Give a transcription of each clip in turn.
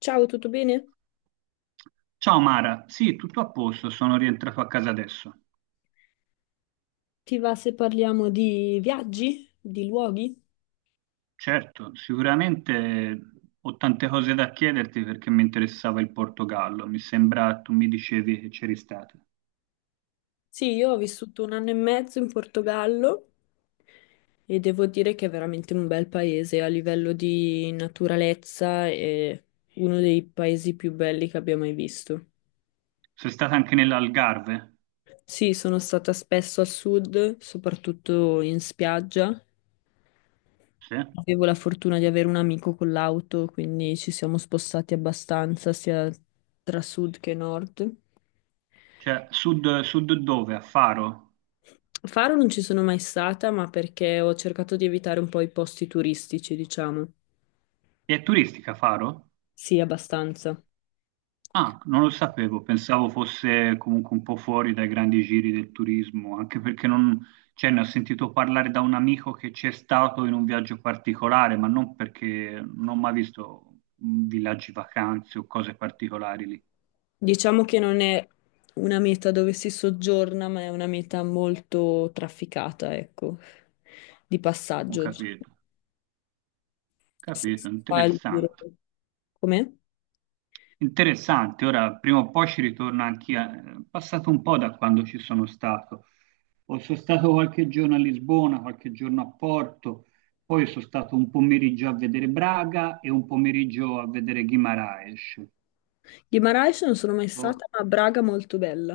Ciao, tutto bene? Ciao Mara, sì, tutto a posto, sono rientrato a casa adesso. Ti va se parliamo di viaggi, di luoghi? Certo, sicuramente ho tante cose da chiederti perché mi interessava il Portogallo, mi sembra tu mi dicevi che c'eri stata. Sì, io ho vissuto un anno e mezzo in Portogallo e devo dire che è veramente un bel paese a livello di naturalezza è uno dei paesi più belli che abbia mai visto. Sei stata anche nell'Algarve? Sì, sono stata spesso a sud, soprattutto in spiaggia. Sì. Avevo la fortuna di avere un amico con l'auto, quindi ci siamo spostati abbastanza sia tra sud che nord. Cioè, sud, sud dove? A Faro? Faro non ci sono mai stata, ma perché ho cercato di evitare un po' i posti turistici, diciamo. E è turistica Faro? Sì, abbastanza. Ah, non lo sapevo, pensavo fosse comunque un po' fuori dai grandi giri del turismo, anche perché non, cioè, ne ho sentito parlare da un amico che c'è stato in un viaggio particolare, ma non perché non ho mai visto villaggi vacanze o cose particolari lì. Diciamo che non è una meta dove si soggiorna, ma è una meta molto trafficata, ecco, di Ho passaggio. Si capito, si capito, fa il giro. interessante. Com'è? Interessante, ora prima o poi ci ritorno anch'io, è passato un po' da quando ci sono stato. Poi sono stato qualche giorno a Lisbona, qualche giorno a Porto, poi sono stato un pomeriggio a vedere Braga e un pomeriggio a vedere Guimarães. Guimarães non sono mai Boh. stata, ma Braga molto bella.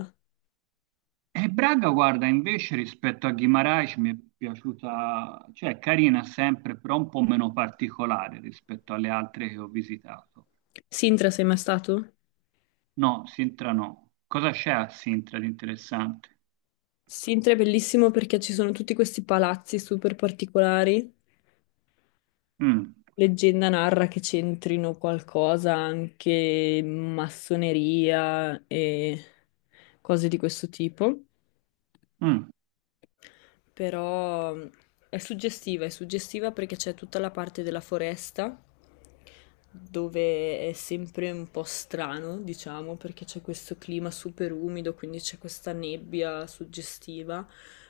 E Braga, guarda, invece rispetto a Guimarães mi è piaciuta, cioè è carina sempre, però un po' meno particolare rispetto alle altre che ho visitato. Sintra, sei mai stato? No, Sintra no. Cosa c'è a Sintra di interessante? Sintra è bellissimo perché ci sono tutti questi palazzi super particolari. Mm, Leggenda narra che c'entrino qualcosa anche massoneria e cose di questo tipo, mm, però è suggestiva perché c'è tutta la parte della foresta dove è sempre un po' strano, diciamo, perché c'è questo clima super umido, quindi c'è questa nebbia suggestiva,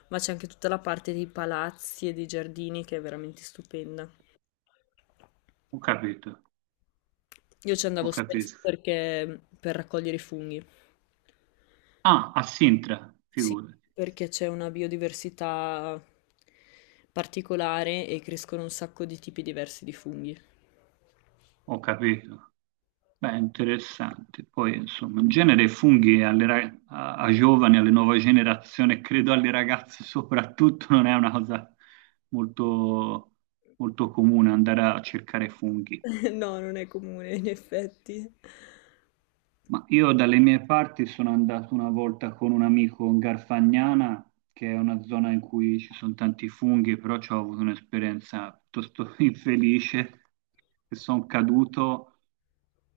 ma c'è anche tutta la parte dei palazzi e dei giardini che è veramente stupenda. ho capito, Io ci ho andavo spesso capito. perché per raccogliere i funghi. Ah, a Sintra, Sì, figurati, perché c'è una biodiversità particolare e crescono un sacco di tipi diversi di funghi. ho capito. Beh, interessante. Poi, insomma, in genere i funghi a giovani, alle nuove generazioni, credo alle ragazze soprattutto, non è una cosa molto, molto comune andare a cercare funghi. No, non è comune, in effetti. Ma io dalle mie parti sono andato una volta con un amico in Garfagnana, che è una zona in cui ci sono tanti funghi, però ci ho avuto un'esperienza piuttosto infelice, che sono caduto.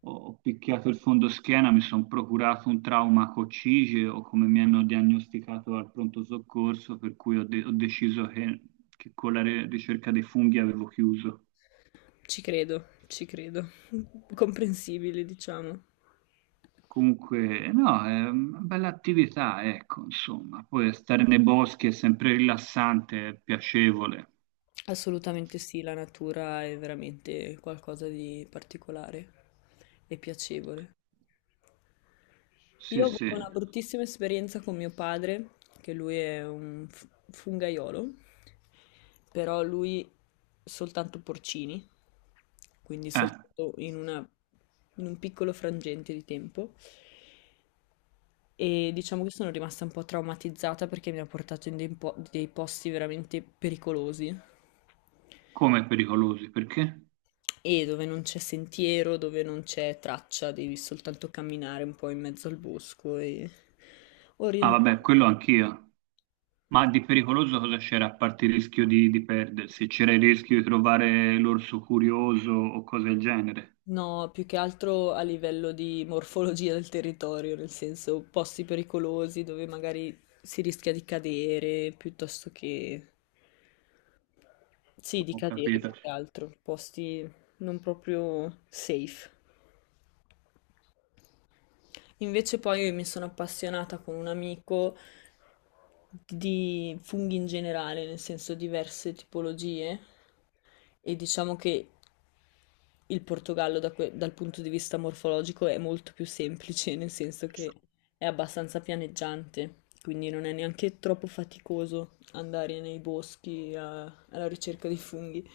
Ho picchiato il fondoschiena, mi sono procurato un trauma a coccige o come mi hanno diagnosticato al pronto soccorso, per cui ho deciso che, che con la ricerca dei funghi avevo chiuso. Ci credo, ci credo. Comprensibile, diciamo. Comunque, no, è una bella attività, ecco, insomma. Poi stare nei boschi è sempre rilassante, è piacevole. Assolutamente sì, la natura è veramente qualcosa di particolare e piacevole. Io Sì, ho avuto una sì. bruttissima esperienza con mio padre, che lui è un fungaiolo, però lui soltanto porcini, quindi Eh, soltanto in un piccolo frangente di tempo. E diciamo che sono rimasta un po' traumatizzata perché mi ha portato in dei posti veramente pericolosi Come pericolosi, perché? e dove non c'è sentiero, dove non c'è traccia, devi soltanto camminare un po' in mezzo al bosco e Ah, vabbè, orientarti. quello anch'io. Ma di pericoloso cosa c'era a parte il rischio di perdersi? C'era il rischio di trovare l'orso curioso o cose del genere? No, più che altro a livello di morfologia del territorio, nel senso posti pericolosi dove magari si rischia di cadere, piuttosto che... Sì, di Ho cadere più capito, che altro, posti non proprio safe. Invece poi mi sono appassionata con un amico di funghi in generale, nel senso diverse tipologie, e diciamo che il Portogallo dal punto di vista morfologico è molto più semplice, nel senso che è abbastanza pianeggiante, quindi non è neanche troppo faticoso andare nei boschi alla ricerca di funghi.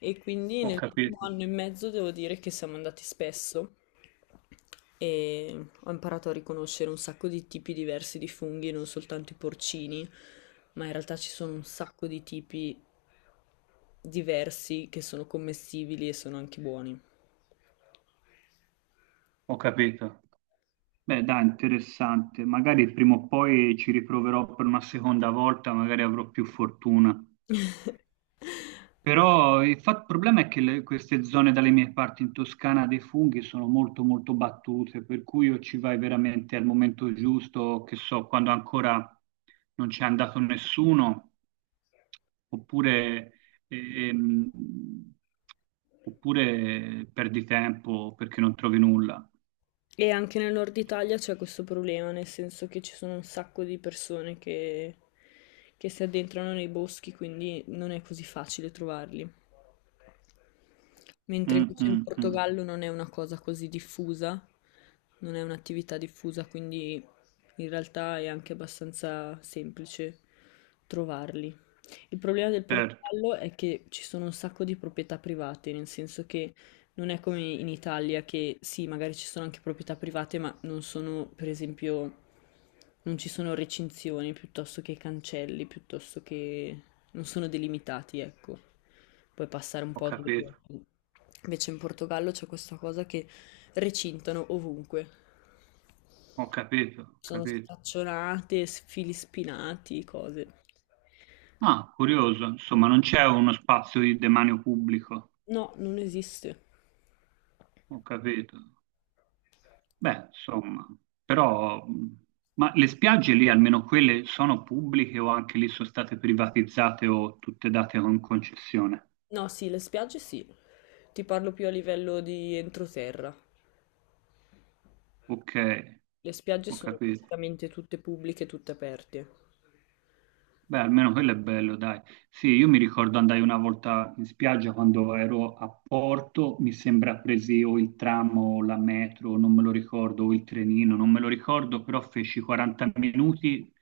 E quindi ho nell'ultimo capito, anno e mezzo devo dire che siamo andati spesso e ho imparato a riconoscere un sacco di tipi diversi di funghi, non soltanto i porcini, ma in realtà ci sono un sacco di tipi diversi che sono commestibili e sono anche buoni. ho capito. Beh, dai, interessante. Magari prima o poi ci riproverò per una seconda volta, magari avrò più fortuna. Però il fa- il problema è che le- queste zone dalle mie parti in Toscana dei funghi sono molto molto battute, per cui o ci vai veramente al momento giusto, che so, quando ancora non c'è andato nessuno, oppure, ehm, oppure perdi tempo perché non trovi nulla. E anche nel nord Italia c'è questo problema, nel senso che ci sono un sacco di persone che si addentrano nei boschi, quindi non è così facile trovarli. Mentre Mm, invece in mm, mm. Portogallo non è una cosa così diffusa, non è un'attività diffusa, quindi in realtà è anche abbastanza semplice trovarli. Il problema del Certo, Portogallo è che ci sono un sacco di proprietà private, nel senso che non è come in Italia che sì, magari ci sono anche proprietà private, ma non sono, per esempio, non ci sono recinzioni piuttosto che cancelli, piuttosto che non sono delimitati, ecco. Puoi passare un ho po' dove capito, vuoi. Invece in Portogallo c'è questa cosa che recintano ovunque. ho capito, ho Sono capito. staccionate, fili spinati, cose. Ah, curioso, insomma, non c'è uno spazio di demanio pubblico, No, non esiste. ho capito. Beh, insomma, però, ma le spiagge lì, almeno quelle, sono pubbliche o anche lì sono state privatizzate o tutte date con concessione? No, sì, le spiagge sì. Ti parlo più a livello di entroterra. Ok, Le spiagge ho sono capito. praticamente tutte pubbliche, tutte aperte. Beh, almeno quello è bello, dai. Sì, io mi ricordo andai una volta in spiaggia quando ero a Porto, mi sembra presi o il tram o la metro, non me lo ricordo, o il trenino, non me lo ricordo, però feci 40 minuti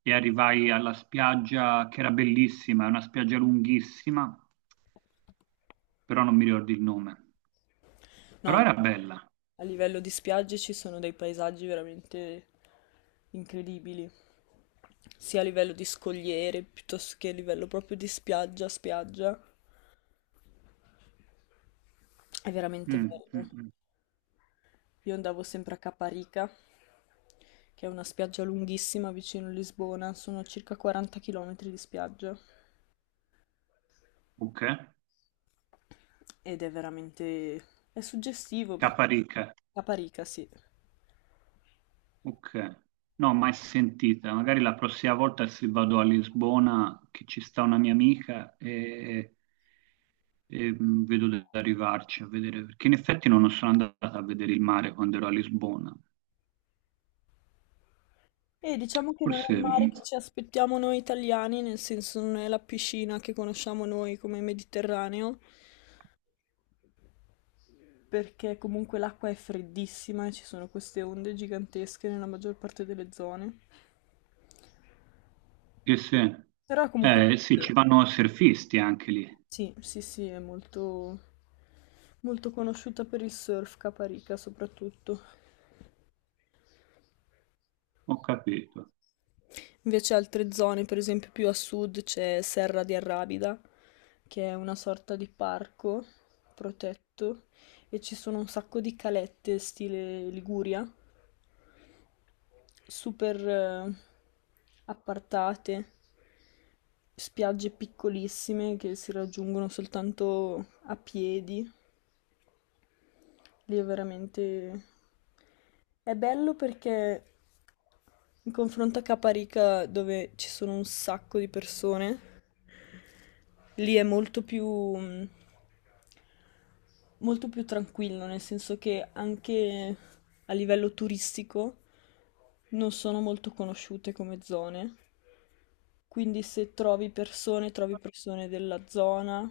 e arrivai alla spiaggia che era bellissima, è una spiaggia lunghissima però non mi ricordo il nome. No, Però era bella. a livello di spiagge ci sono dei paesaggi veramente incredibili, sia a livello di scogliere piuttosto che a livello proprio di spiaggia, spiaggia. È veramente Mm, bello. mm, mm. Io andavo sempre a Caparica, che è una spiaggia lunghissima vicino a Lisbona, sono circa 40 km di spiaggia. Ok. Ed è veramente... è suggestivo perché... Caparica. Caparica, sì. Ok. No, mai sentita. Magari la prossima volta se vado a Lisbona, che ci sta una mia amica, e, mm, vedo di arrivarci a vedere, perché in effetti non sono andata a vedere il mare quando ero a Lisbona. E diciamo che non è Forse, il mare che ci aspettiamo noi italiani, nel senso non è la piscina che conosciamo noi come Mediterraneo, perché comunque l'acqua è freddissima e ci sono queste onde gigantesche nella maggior parte delle zone. che se, Però è comunque sì, sì, ci vanno surfisti anche lì. sì, è molto, molto conosciuta per il surf Caparica soprattutto. Ho capito, Invece altre zone, per esempio più a sud c'è Serra di Arrabida, che è una sorta di parco protetto e ci sono un sacco di calette stile Liguria, super appartate, spiagge piccolissime che si raggiungono soltanto a piedi. Lì è veramente... è bello perché in confronto a Caparica, dove ci sono un sacco di persone, lì è molto più, mm, molto più tranquillo, nel senso che anche a livello turistico non sono molto conosciute come zone. Quindi se trovi persone, trovi persone della zona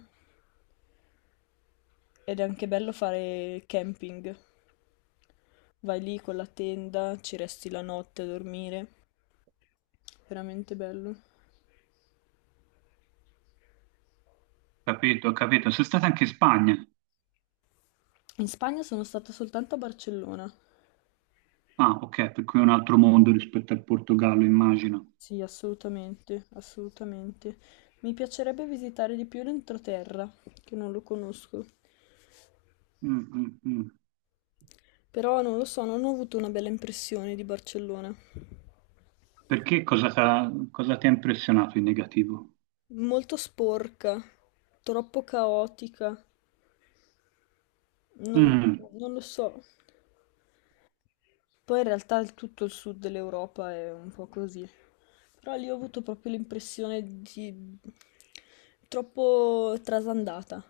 ed è anche bello fare camping. Vai lì con la tenda, ci resti la notte a dormire. Veramente bello. capito, ho capito. Sei stata anche in Spagna. In Spagna sono stata soltanto a Barcellona. Ah, ok, per cui è un altro mondo rispetto al Portogallo, immagino. Sì, assolutamente, assolutamente. Mi piacerebbe visitare di più l'entroterra, che non lo conosco. Mm, mm, mm. Però non lo so, non ho avuto una bella impressione di Barcellona. Perché cosa t'ha- cosa ti ha impressionato in negativo? Molto sporca, troppo caotica, non, Mm, non lo so. Poi in realtà tutto il sud dell'Europa è un po' così. Però lì ho avuto proprio l'impressione di troppo trasandata.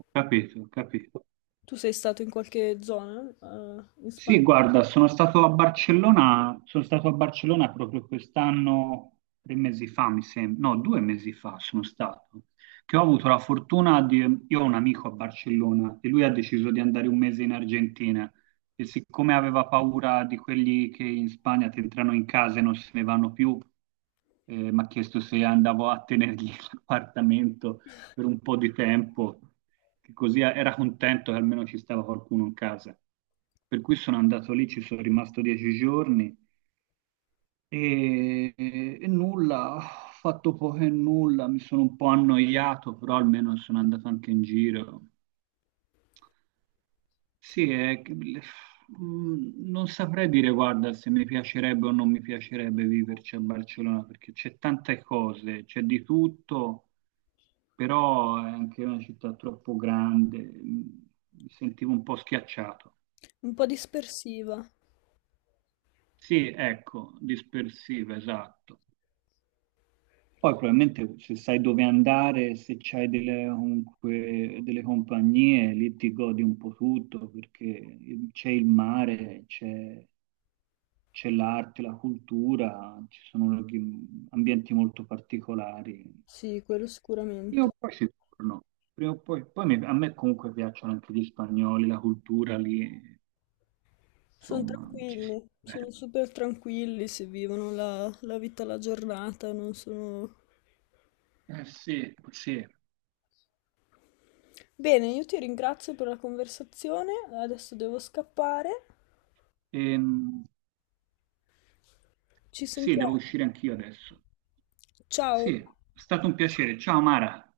ho capito, ho capito. Tu sei stato in qualche zona, in Sì, Spagna? guarda, sono stato a Barcellona, sono stato a Barcellona proprio quest'anno, tre mesi fa, mi sembra, no, due mesi fa sono stato, che ho avuto la fortuna di, io ho un amico a Barcellona e lui ha deciso di andare 1 mese in Argentina e siccome aveva paura di quelli che in Spagna ti entrano in casa e non se ne vanno più, mi ha chiesto se andavo a tenergli l'appartamento per un po' di tempo che così era contento che almeno ci stava qualcuno in casa. Per cui sono andato lì, ci sono rimasto 10 giorni e nulla, ho fatto poco e nulla, mi sono un po' annoiato, però almeno sono andato anche in giro. Sì, non saprei dire, guarda, se mi piacerebbe o non mi piacerebbe viverci a Barcellona, perché c'è tante cose, c'è di tutto, però è anche una città troppo grande, mi sentivo un po' schiacciato. Un po' dispersiva. Sì, ecco, dispersiva, esatto. Poi probabilmente se sai dove andare, se c'hai delle, comunque, delle compagnie, lì ti godi un po' tutto, perché c'è il mare, c'è l'arte, la cultura, ci sono ambienti molto particolari. Sì, quello Prima sicuramente. o poi si torno, prima o poi, poi a me comunque piacciono anche gli spagnoli, la cultura lì, Sono insomma, ci si... tranquilli, sono super tranquilli, si vivono la vita alla giornata, non sono... Eh sì, sì. Bene, io ti ringrazio per la conversazione, adesso devo scappare. Ehm, Ci Sì, devo sentiamo. uscire anch'io adesso. Ciao. Sì, è stato un piacere. Ciao Mara.